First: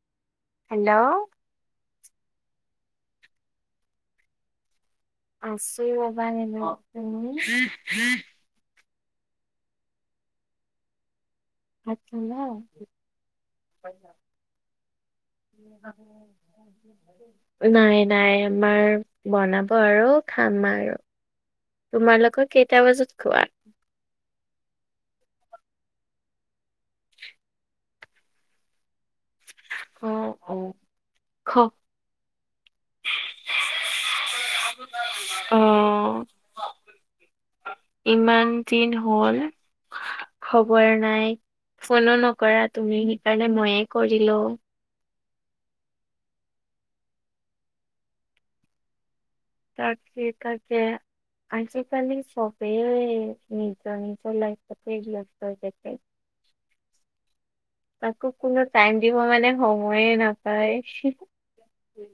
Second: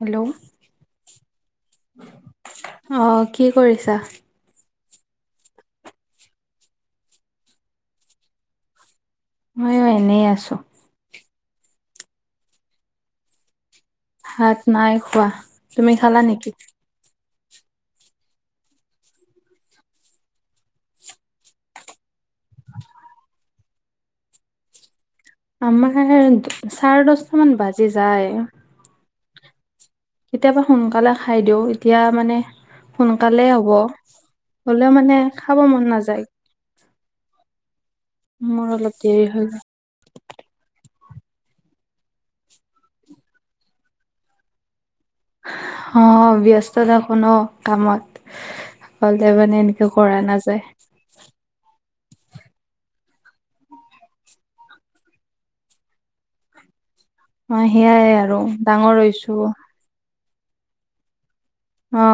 Hello? Hello? অ' কি কৰিছা? আছো ৰ'বা এনেই, তুমি? ময়ো এনেই আছোঁ। ভাত খালা? ভাত নাই খোৱা। তুমি খালা নেকি? নাই নাই আমাৰ বনাব আৰু খাম আৰু। তোমালোকৰ কেইটা বজাত খোৱা? আমাৰ চাৰে দশটা মান বাজি যায়। অ', কেতিয়াবা অ', সোনকালে খাই খ দিওঁ, এতিয়া মানে সোনকালে হব। হ'লেও মানে খাব মন নাযায়। অ', ইমান মোৰ দিন অলপ দেৰি হ'ল। হৈ যায় খবৰ নাই, ফোনো নকৰা তুমি, সেইকাৰণে ময়েই কৰিলো। অ', ব্যস্ত থাকো ন কামত। [unintelligible] তাৰমানে এনেকে কৰা তাকে নাযায়। তাকে। আজিকালি চবেই নিজৰ-নিজৰ লাইফটে ব্যস্ত হৈ থাকে। অ সেয়াই কাকো আৰু কোনো টাইম ডাঙৰ দিব হৈছো মানে সময়েই নাপায়। অ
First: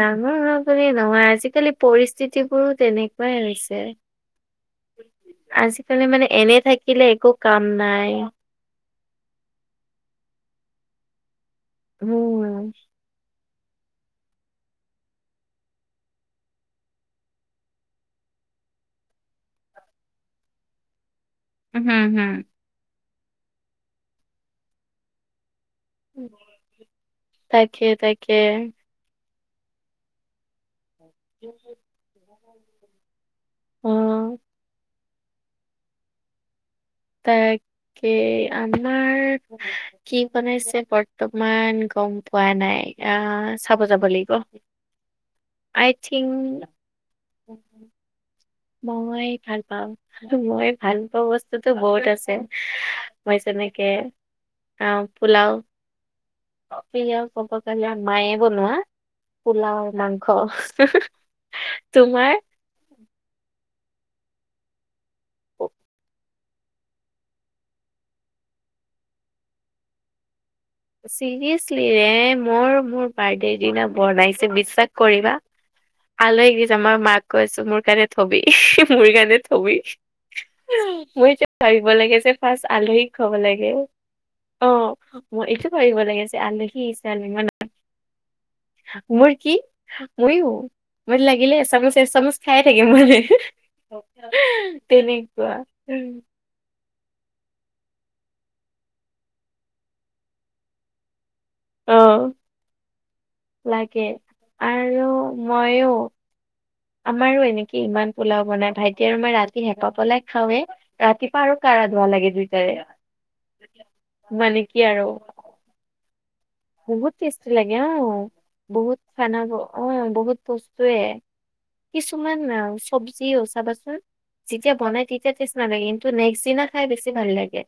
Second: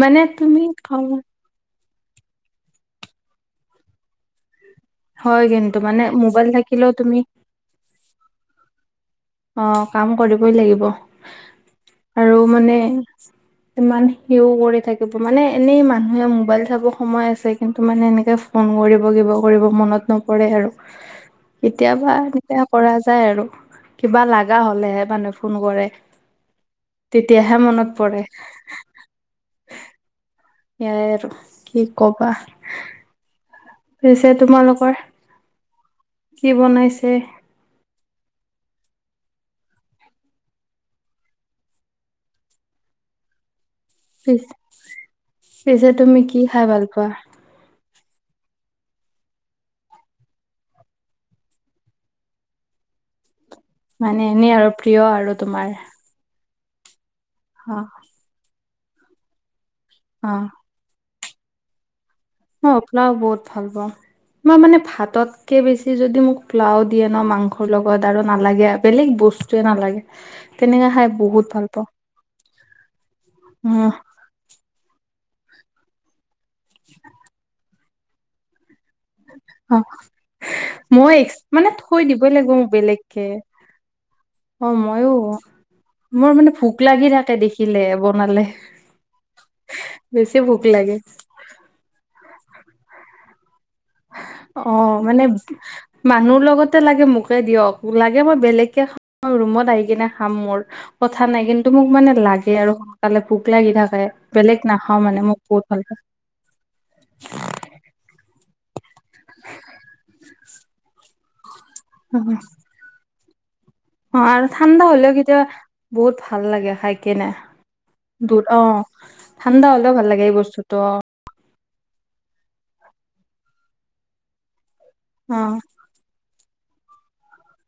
মানে হ'ল তুমি বুলি নহয়, আজিকালি পৰিস্থিতিবোৰো তেনেকুৱাই হৈছে। হয় কিন্তু আজিকালি মানে মোবাইল এনে থাকিলেও থাকিলে তুমি একো কাম নাই। অ', কাম কৰিবই লাগিব, আৰু উম। মানে [inaudible] ইমান সিও কৰি থাকিব, মানে এনেই মানুহে মোবাইল চাব সময় আছে, কিন্তু মানে এনেকে ফোন কৰিব, কিবা কৰিব, মনত নপৰে আৰু! [inaudible] কেতিয়াবা হুম। এনেকে কৰা যায় আৰু। কিবা লগা হ'লেহে মানুহে ফোন কৰে, তেতিয়াহে তাকে মনত পৰে। তাকে। এয়াই আৰু, কি ক'বা। অ পিছে তোমালোকৰ, কি বনাইছে? তাকে, আমাৰ কি বনাইছে বৰ্তমান গম পোৱা নাই। আ খাব যাব লাগিব, পি আই থিংক কোৱা? উম। মই ভাল পাম, আৰু মই ভাল পোৱা বস্তুতো বহুত আছে, মই যেনেকে মানে এনেই আৰু প্ৰিয় তাকে, আৰু পোলাও। তোমাৰ প্ৰিয় ক'ব গ'লে, মায়ে বনোৱা পোলাও- মাংস। অ অ তোমাৰ? মই পোলাও বহুত ভাল পাওঁ, মই মানে ভাততকে বেছি যদি মোক পোলাও দিয়ে ন, মাংসৰ লগত আৰু নালাগে বেলেগ বস্তুুৱে নালাগে। তেনেকে খাই বহুত ভাল পাওঁ। চিৰিয়াচলিৰে, মোৰ মোৰ বাৰ্থডেৰ দিনা উম বনাইছে, বিশ্বাস কৰিবা, আলহীক [unintelligible] মই মাক কৈছো মোৰ কাৰণে থবি, মোৰ কাৰণে থবি। অ এক্স মই যে মানে ভাবিব থৈ লাগে, দিবই যে লাগিব মোক ফাৰ্ষ্ট আলহীক বেলেগকে খুৱাব লাগে। অ', মই এইটো ভাবিব লাগি মোৰ যে, মানে ভোক আলহী লাগি আহিছে থাকে দেখিলে বনালে মোৰ কি, বেছি ময়ো, ভোক লাগে মই লাগিলে এচামুচ-এচামুচ খাই থাকিম মানে। অ', মানে তেনেকুৱা মানুহ লগত লাগে মোকে দিয়ক, লাগে মই বেলেগকে খাম, ৰুমত আহি কিনে খাম মোৰ, কথা নাই কি টো মোক অ মানে লাগে আৰু সোনকালে ভোক লাগি লাগে থাকে, বেলেগ নাখাও আৰু মানে, মই বহুত ভাল পাওঁ। [inaudible] আমাৰো এনেকে ইমান পোলাও বনাই, ভাইটি আৰু মই ৰাতি হেঁপাহ পলাই খাওৱে, ৰাতি পুৱা আৰু কাঢ়া-ধোৱা অ লাগে দুইটাৰে। অ', আৰু মানে কি ঠাণ্ডা আৰু হ'লেও কেতিয়াবা বহুত ভাল লাগে। খাই বহুত কেনে টেষ্টি লাগে অ', দূৰ অ বহুত খানা ঠাণ্ডা হ'লেও ভাল অ', লাগে এই বহুত বস্তুটো বস্তুৱে। কিছুমান চব্জিও চাবাচোন, যেতিয়া বনাই তেতিয়া অ টেষ্ট নালাগে। ত নেক্স দিনা খাই বেছি ভাল লাগে।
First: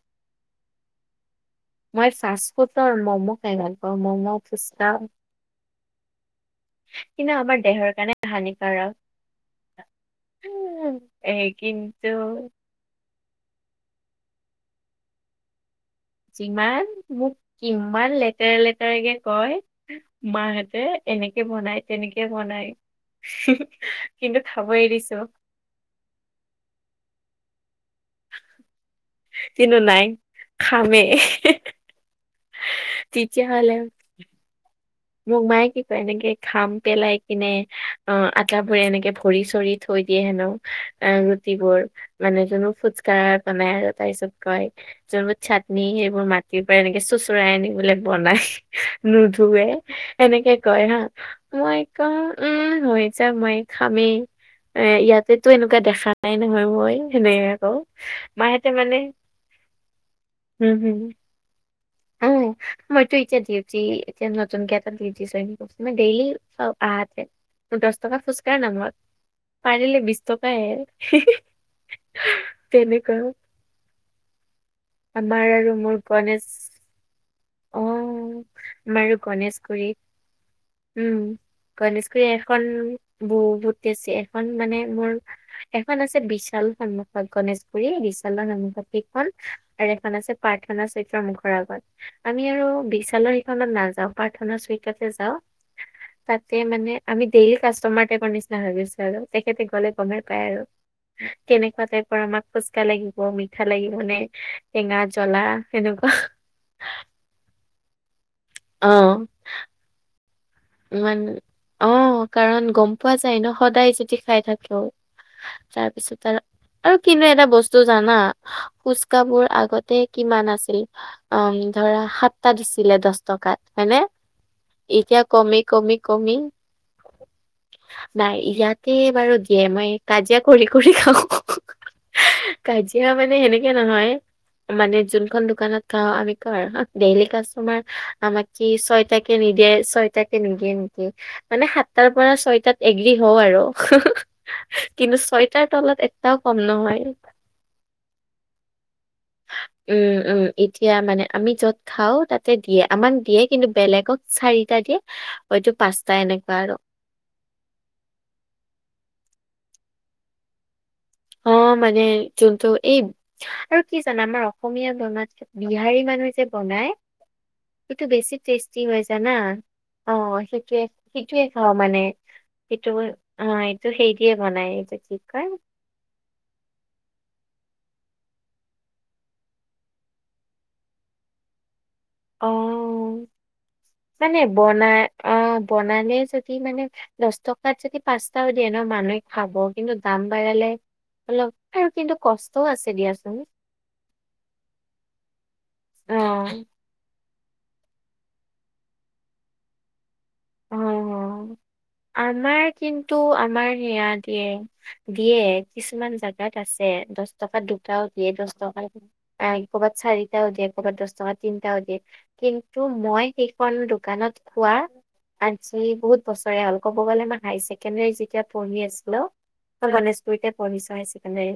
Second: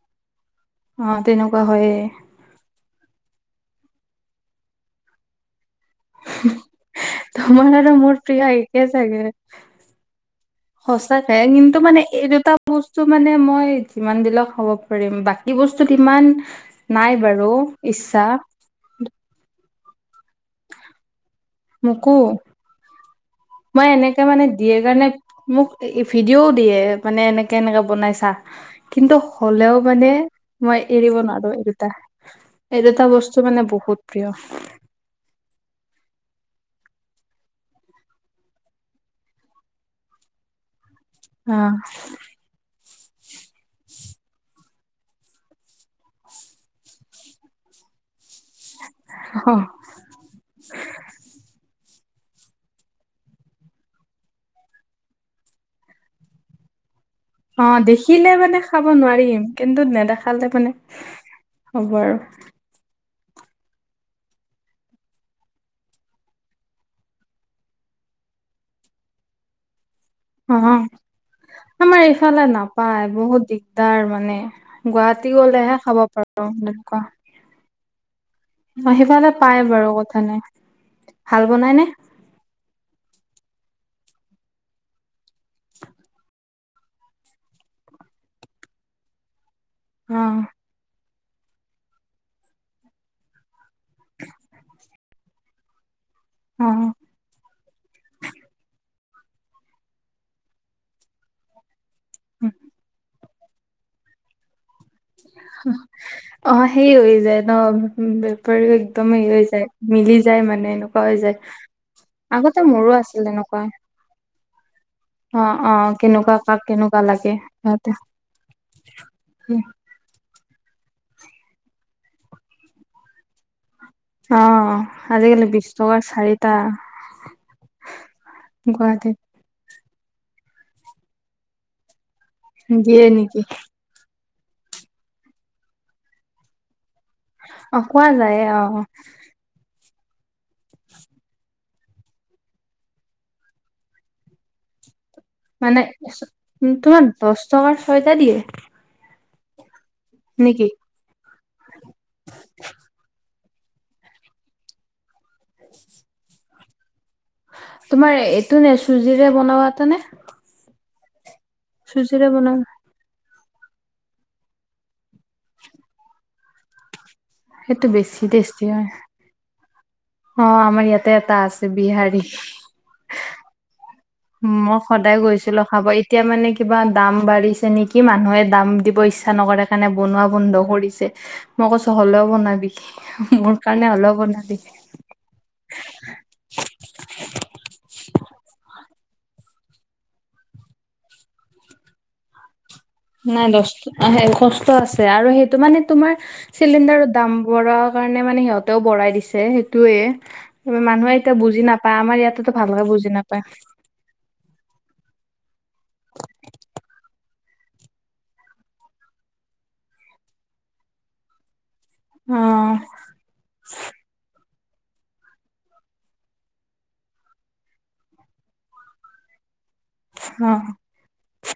অ', তেনেকুৱা হয়েই। মই ফাষ্ট ম'ম' খাই ভাল পাওঁ ম'ম' ফুচকা। কিন্তু আমাৰ তোমাৰ দেহৰ আৰু কাৰণে মোৰ প্ৰিয় হানিকাৰক একেই চাগে। সঁচাকে কিন্তু মানে এইটো দুটা - বস্তু মানে মই যিমান দিলাক খাবব পাৰিম বাকী- বস্তুত ইমান, যিমান নাই বাৰু ইচ্ছা। তাৰকে কয়, মাহঁতে এনেকে বনাই মোকো তেনেকে বনায়। মই এনেকে মানে দিয়ে কাৰণে মোক ভিডিঅ'ও দিয়ে মানে এনেকে এনেকে বনাইছে - কিন্তু হলেও কিন্তু নাই মানে মই খামেই এৰিব নোৱাৰো এই দুটা। এই দুটা বস্তু মানে তেতিয়াহ'লে বহুত প্ৰিয়। মোক মায়ে কি কয় এনেকে ঘাম পেলাই কিনে অ আটাবোৰে এনেকে ভৰি চৰিত- থৈ দিয়ে হেনো আহ অ ৰুটিবোৰ। মানে জোনো ফুচকা বনাই আৰু তাৰপিছত কয়- যোনবোৰ চাটনি সেইবোৰ মাটিৰ পৰা এনেকে চোচৰা আনিবোলে বনাই নোধোৱে। এনেকে কয় হা মই কম উম হৈ যা মই খামেই। এ ইয়াতেতো এনেকুৱা দেখা নাই নহয় মই। সেনেকে অ কওঁ দেখিলে মানে খাব নোৱাৰিম কিন্তু নেদেখালে হম মানে- হম হ'ব আৰু। উম, মইতো এতিয়া ডিউটি এতিয়া নতুনকে এটা ডিউটি জইন কৰিছোঁ মই ডেইলি আহাতে- দহ টকা ফুচকাৰ নামত, পাৰিলে বিশ অ টকাই। আমাৰ ইফালে নাপায় বহুত দিগদাৰ মানে গুৱাহাটী আমাৰ আৰু গলেহে মোৰ খাব গণেশ পাৰো। ক অ আমাৰ আৰু সিফালে পাই বাৰু গণেশগুৰিত কথা নাই, উম ভাল বনাই নে? গণেশগুৰি এখন ব বুট আছে এখন মানে মোৰ- এখন আছে বিশাল নাম গনেশগুৰি বিশালৰ নামপাপিক। খন আৰু এখন অ আছে প্ৰাৰ্থনা চৈত্ৰৰ মুখৰ আগত। আমি আৰু বিশালৰ সেইখনত নাযাও প্ৰাৰ্থনা চৰিততে যাওঁ, তাতে অ মানে- আমি ডেইলি কাষ্টমাৰ টাইপৰ নিচিনা হৈ গৈছো আৰু তেখেতে গ'লে গমেই পায় আৰু। কেনেকুৱা টাইপৰ আমাক ফুচকা লাগিব মিঠা লাগিব নে। টেঙা জ্বলা সেনেকুৱা। অ সেই হৈ যায় ন বেপাৰীও একদম হে হৈ যায়। মিলি যায় মানে। এনেকুৱা হৈ মানে, যায় অ আগতে কাৰণ মোৰো গম পোৱা আছিল যায় ন এনেকুৱা সদায় যদি খাই থাকো। অ অ তাৰপিছত কেনেকুৱা আৰু, কাক কেনেকুৱা আৰু কিন্তু লাগে এটা বস্তু সিহঁতে জানা ফুচকাবোৰ উম আগত- কিমান আছিল অ ধৰা সাতটা দিছিলে দহ টকাত হয় নে। অ। আজিকালি কমি বিশ কমি টকাৰ কমি, চাৰিটা নাই ইয়াতে গুৱাহাটীত বাৰু দিয়ে মই। কাজিয়া কৰি কৰি খাওঁ, দিয়ে কাজিয়া মানে নেকি সেনেকে নহয়। মানে যোনখন দোকানত খাওঁ আমি ক ডেইলি অ কাষ্টমাৰ কোৱা যায় আমাক অ কি ছয়টা- কে নিদিয়ে ছয়টা কে নিদিয়ে নেকি মানে সাত তাৰ পৰা ছয়টাত এগ্ৰী হও আৰু, কিন্তু ছয় মানে, তোমাৰ দহ টকাৰ ছয়টা দিয়ে? উম উম ই নেকি এয়া মানে আমি য'ত খাওঁ তাতে দিয়ে আমাক দিয়ে কিন্তু বেলেগক চাৰিটা দিয়ে। হয়তটো পাঁচটা এনেকুৱা আৰু। তোমাৰ এইটো নে চুজিৰে বনোৱা এটা নে? অ মানে চুজিৰে বনোৱা যোনতু এই- আৰু কি জানা আমাৰ অসমীয়া বনাত বিহাৰী মানুহে যে বনায়, এইটো বেছি টেষ্টি হৈ জানা। অ সেইটোয়ে আমাৰ ইয়াতে এটা সেইটোৱে আছে খাওঁ মানে বিহাৰী সেইটো অ এইটো সেই, দিয়ে উম বনাই মই এইটো কি সদায় কয় গৈছিলো খাবয়ে, এতিয়া মানে কিবা দাম বাঢ়িছে নেকি মানুহে দাম দিব ইচ্ছা নকৰে সকাৰণে বনোৱা বন্ধ কৰিছে। মই কৈছো হ'লেও বনাবি অ', মোৰ কাৰণে হ'লেও মানে বনাবি। বনাই অ বনালে যদি মানে, দছ টকাত যদি পাঁচটাও দিয়ে ন মানুহে খাব কিন্তু দাম বাঢ়ালে, অলপ আৰু কিন্তু কষ্ট, তো আছে দিয়া। নাই দষ্ট সে কষ্ট আছে আৰু সেইটো মানে তোমাৰ অ', চিলিণ্ডাৰৰ দাম বঢ়া, কাৰণে মানে সিহঁতেও বঢ়ই দিছে সেইটোৱে। মানুহে এতিয়া অ'। বুজি নাপায় আমাৰ ইয়াতেতো ভালদৰে কিন্তু বুজি নাপায়। আমাৰ সেয়া দিয়ে। দিয়ে, কিছুমান জেগাত আছে দছ টকাত দুটাও দিয়ে দছ টকা, অ ক'ৰবাত চাৰিটাও দিয়ে ক'ৰবাত দছ টকাত, তিনটাও দিয়ে, অ কিন্তু মই সেইখন দোকানত খোৱা, আজি বহুত বছৰে হ'ল, ক'ব গ'লে মই হায়াৰ ছেকেণ্ডৰী যেতিয়া পঢ়ি আছিলো, মই অ গণেশগুৰিতে পঢ়িচো হাই ছেকেণ্ডেৰি।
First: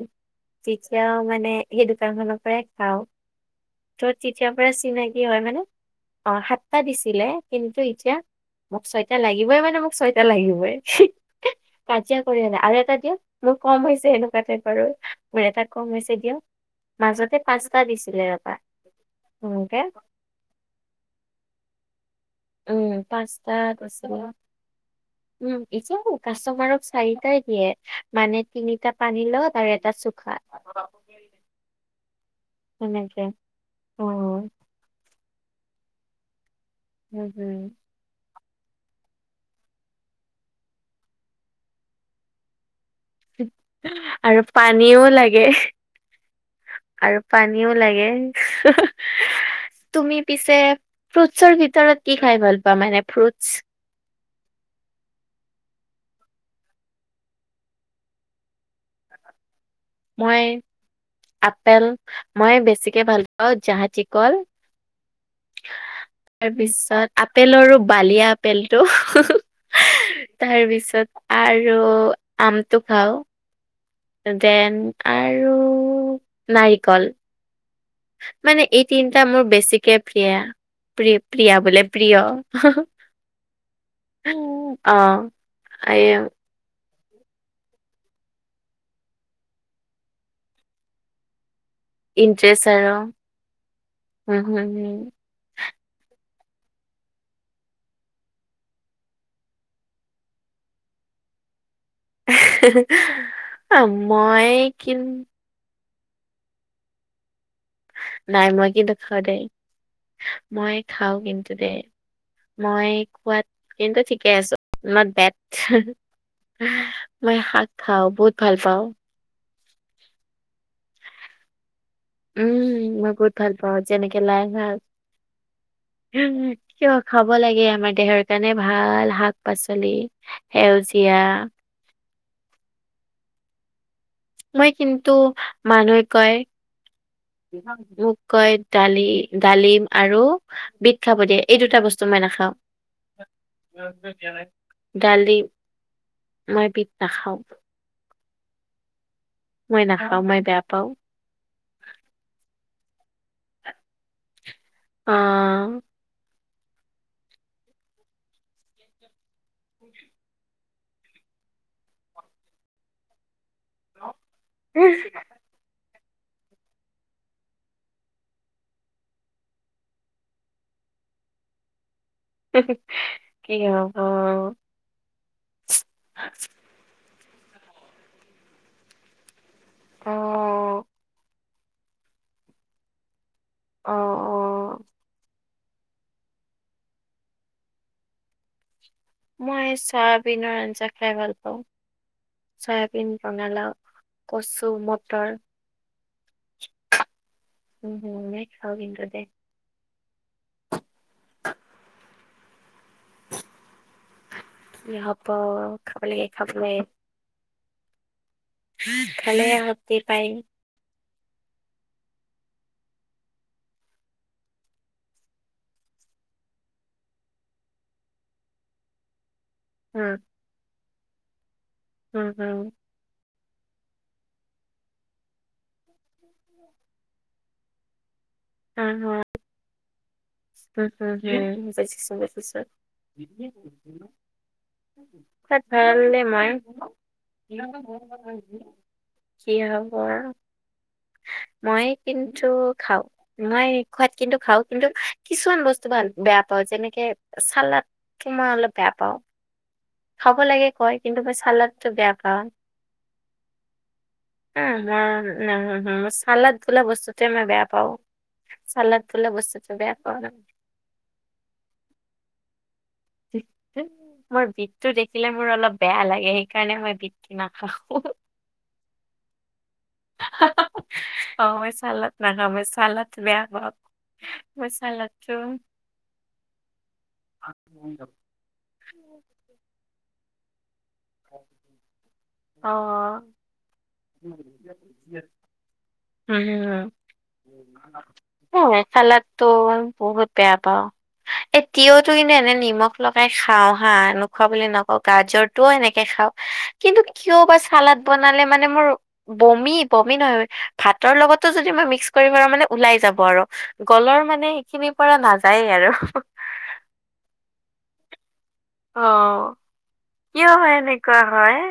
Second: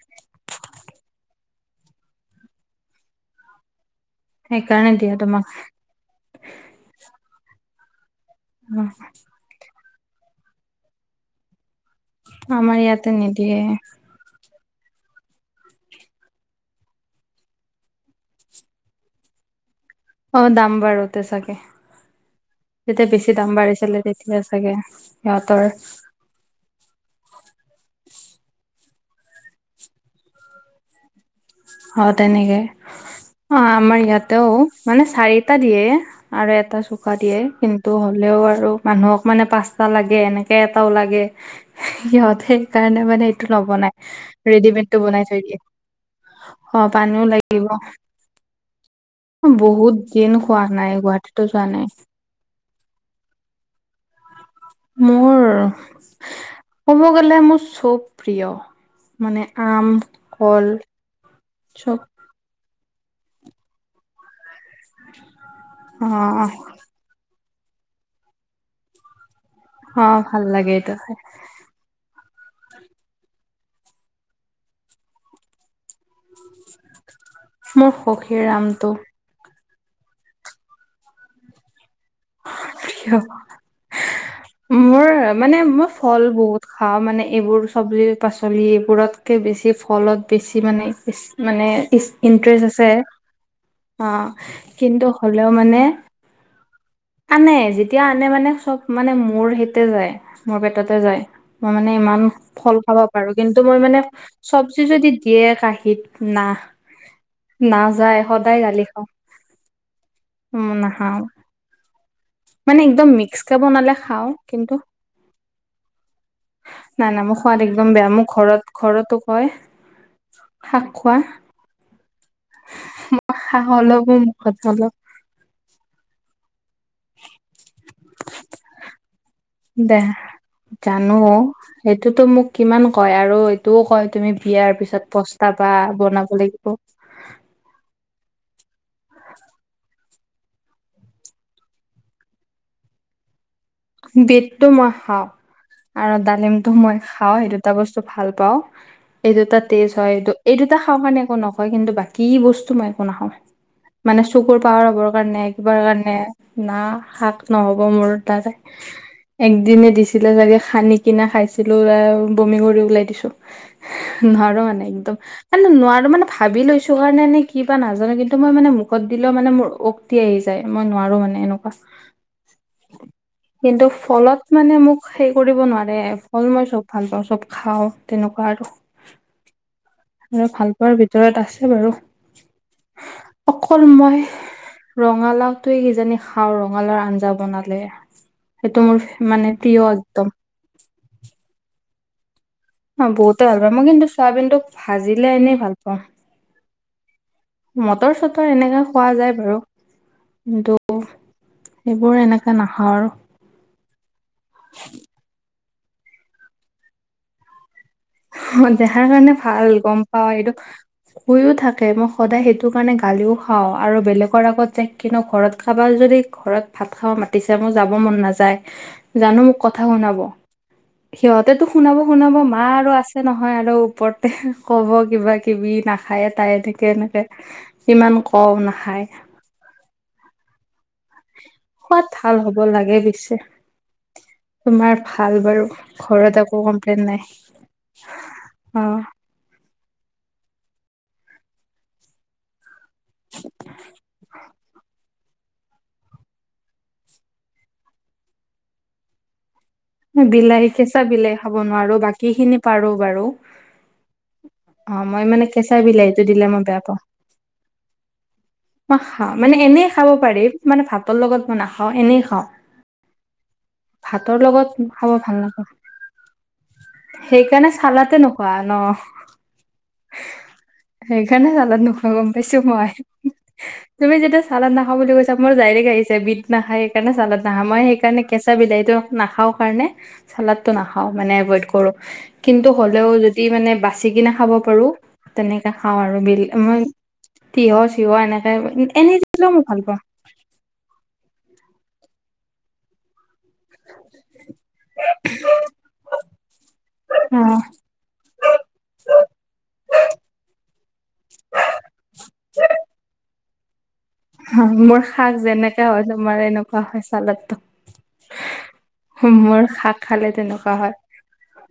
তেতিয়াও মানে সেই দোকান খনৰ পৰাই খাওঁ। ত তেতিয়াৰ পৰা সেইকাৰণে দিয়ে চিনাকি হয় তোমাক মানে, অ সাতটা দিছিলে কিন্তু এতিয়া অ মোক ছয়টা লাইক, লাগিবই মানে মোক ছয়টা লাগিবই। কাজিয়া কৰি হলো, আৰু আমাৰ এটা ইয়াতে দিয়ক মোৰ নিদিয়ে কম হৈছে সেনেকুৱা কে কৰো। মোৰ এটা কম হৈছে দিয়ক, মাজতে পাঁচটা দিছিলে এবাৰ, হেনেকে অ দাম বাঢ়োতে চাগে। উম যেতিয়া বেছি দাম পাঁচটা বাঢ়িছিলে দিছিলে তেতিয়া চাগে উম সিহঁতৰ। এতিয়াও কাষ্টমাৰক চাৰিটাই দিয়ে মানে তিনিটা পানী লগত আৰু এটা চুখা। হ তেনেকে সেনেকে আমাৰ অ ইয়াতেউ, মানে চাৰিটা দিয়ে, আৰু এটা চুখা উম, দিয়ে উম। কিন, তটো হ'লেও আৰু মানুহক মানে পাঁচটা লাগে এনেকে এটাও লাগে, সিহতে সেইকাৰণে মানে এইটো নবনাই, আৰু ৰেডিমেড পানীও টো বনাই লাগে থৈ দিয়ে। অ [inaudible] আৰু লাগিব পানীও লাগে, বহুত তুমি দিন পিছে খোৱা নাই গুৱাহাটীতো ফ্ৰুটছৰ যোৱা নাই ভিতৰত কি খাই ভাল পোৱা মানে ফ্ৰুটছ, মোৰ ক'ব গ'লে মোৰ চব প্ৰিয়, মানে আম, মই কল। আপেল চব মই বেছিকে ভাল পাওঁ জাহাজিকল। অ তাৰপিছত আপেলৰো বালিয়া আপেলটো, অ ভাল তাৰ লাগে এইটো পিছত খাই আৰু আমটো খাও। যেন আৰু নাৰিকল। স্মুখ, মানে এই তিনটা মোৰ বেছিকে প্ৰিয়া প্ৰি প্ৰিয়া বোলে, প্ৰিয় প্ৰিয় মোৰ মানে মই ফল অ, বহুত খাওঁ মানে এইবোৰ চব্জি পাচলি এইবোৰতকে বেছি ফলত বেছি মানে ইছ মানে, ইচ ইণ্টৰেষ্ট ইণ্টাৰেষ্ট আছে। আৰু অ হম হম হম কিন্তু হ'লেও মানে। আনে যেতিয়া আনে মানে চব মানে মোৰ সেইতে যায় মোৰ পেটতে যায়। মই মানে ইমান ফল খাব পাৰোঁ কিন্তু অ, মই মানে মই চব্জি কি যদি দিয়ে কাঁহীত। নাহ। নাযায় নাই সদায় মই গালি কিন্তু খাওঁ। দেই উম মই খাওঁ নাখাওঁ। কিন্তু দেই মানে মই একদম মিক্স খোৱাত কে বনালে কিন্তু ঠিকে খাওঁ আছোঁ কিন্তু নত বেট। নাই নাই মই শাক খাওঁ। বহুত ভাল পাওঁ। হয়। শাক খোৱা। উম মই বহুত ভাল হাঁহ পাওঁ অলপো যেনেকে লাই মুখত শাক। অলপ কিয় খাব লাগে আমাৰ দেহৰ কাৰণে ভাল শাক পাচলি দেহ জানো সেউজীয়া। সেইটোতো মোক কিমান কয় আৰু এইটোও কয় তুমি মই বিয়াৰ পিছত কিন্তু পস্তাবা বনাব লাগিব। ম কৈ ডালি ডালিম আৰু বিট খাব দিয়ে এই দুটা বস্তু মই নাখাওঁ। বিটটো মই খাওঁ ডালিম আৰু ডালিমটো বিট মই খাওঁ নাখাওঁ এইটো [unintelligible] বস্তু ভাল পাওঁ। এই দুটা মই তেজ হয় নাখাওঁ এইটো মই এই বেয়া দুটা পাওঁ খাওঁ কাৰণে একো নকয় কিন্তু বাকী বস্তু মই একো নাখাওঁ। মানে চকুৰ পাৱাৰ হ'বৰ কাৰণে কিবা অ'। কাৰণে না শাক নহ'ব মোৰ দ্বাৰা। [inaudible] একদনে দিছিলে চাগে সানি কিনা খাইছিলো বমি কৰি ওলাই দিছোঁ। নোৱাৰোঁ মানে একদম। এ নোৱাৰোঁ মানে ভাৱি লৈছো কাৰণে এনে কিবা নাজানো কিন্তু মই মানে মুখত দিলে মানে মোৰ আহি যায় মই নোৱাৰোঁ মানে এনেকুৱা। [unintelligible] কিন্তু ফলত অ', মানে মোক সেই কৰিব নোৱাৰে ফল মই চব ভাল পাওঁ চব খাওঁ তেনেকুৱা আৰু। আৰু অ', ভালপোৱাৰ ভিতৰত আছে বাৰু। অকল মই। অ'। ৰঙালাওটোৱে কিজানি খাওঁ ৰঙালাওৰ আঞ্জা বনালে। সেইটো মোৰ মানে মই প্ৰিয় একদম চয়াবিনৰ আঞ্জা খাই ভাল পাওঁ। অ চয়াবিন, বহুতে ভাল ৰঙালাও, পায়। মই কিন্তু চয়াবিনটোক কচু, ভাজিলে মটৰ এনেই ভাল পাওঁ। [unintelligible] উম, মটৰ হুম চটৰ খাওঁ এনেকা কিন্তু খোৱা দে যায় বাৰু। কিন্তু সেইবোৰ এনেকে নাখাওঁ আৰু। কি হ'ব খাব লাগে খাব লাগে। অ দেহাৰ কাৰণে খালেহে ভাল শক্তি গম পায়। পাওঁ এইটো কৈয়ো থাকে মই সদায় সেইটো কাৰণে গালিও খাওঁ আৰু বেলেগৰ আগত যে কিনো ঘৰত কাবাৰ যদি। ঘৰত ভাত খাব মাতিছে মোৰ যাব মন নাযায়। [inaudible] জানোঁ মোক কথা উম, শুনাব সিহঁতেটো শুনাব, উম, শুনাব হুম, মা আৰু আছে নহয় আৰু ওপৰতে কব কিবা কিবি নাখায় তাই এনেকে, এনেকে। ইমান কওঁ উম, নাখায়। হুম, উম হম, হম খোৱাত বুজিছোঁ, ভাল হ'ব বুজিছোঁ। লাগে পিছে তোমাৰ ভাল বাৰু ঘৰত একো কমপ্লেইন নাই অ [unintelligible] কি হব আও মই কিন্তু খাওঁ। মই খোৱাত কিন্তু খাওঁ কিন্তু কিছুমান বস্তু ভা বেয়া পাওঁ যেনেকে চালাদ। টো মই অলপ বেয়া পাও। খাব বিলাহী লাগে কয় কেঁচা কিন্তু মই বিলাহী খাব চালাডটো নোৱাৰো বেয়া বাকী পাওঁ। খিনি পাৰো বাৰু অ মই মানে কেঁচা [unintelligible] বিলাহীটো দিলে চালাদ মই বেয়া বোলা পাওঁ বস্তুটোৱে মই বেয়া পাও। মই খাওঁ মানে এনেই খাব ন। পাৰি মানে ভাতৰ লগত মই নাখাওঁ এনেই খাওঁ। [unintelligible] ভাতৰ মই বি লগত টো খাব দেখিলে ভাল মোৰ নাপাওঁ অলপ বেয়া লাগে সেইকাৰণে মই বিতটো সেইকাৰণে নাখাওঁ। চালাতে নোখোৱা ন অ সেইকাৰণে মই চালাদ নোখোৱা চালাত গম নাখাওঁ পাইছো মই চালাত বেয়া পাও। তুমি যেতিয়া চালাদ নাখাও বুলি কৈছা মোৰ যায়। [unintelligible] বিত নাখায় সেইকাৰণে চালাত নাখাই মই সেই কাৰণ কেঁচা বিলাহীটো নাখাওঁ। চালাতটো নাখাও মানে এভয়েত কৰো। কিন্তু অ হ'লেও যদি মানে বাচি কিনে খাব পাৰো তেনেকা খাওঁ আৰু বিল মো উম তিঁয়হ চিয়হ এনেকে এনেই চালাদটো দিলেও মোক ভাল পাওঁ। বহুত বেয়া পাও এই তিয়হতো কিন্তু এনে নিমখ। লগাই খাওঁ হা নোখোৱা বুলি নকওঁ গাজৰটোও এনেকে খাওঁ কিন্তু টো বা চালাদ বনালে মানে মোৰ বমি বমি নহয় ভাতৰ লগতো যদি মই মিক্স কৰিব মানে ওলাই যাব। গৰ গলৰ মানে। সেইখিনিৰ মোৰ পৰা শাক নাযায়েই আৰু যেনেকা হয় তোমাৰ এনকা হয় অ চালতটো মোৰ শাক খালে তেনকা হয় কৰা হয়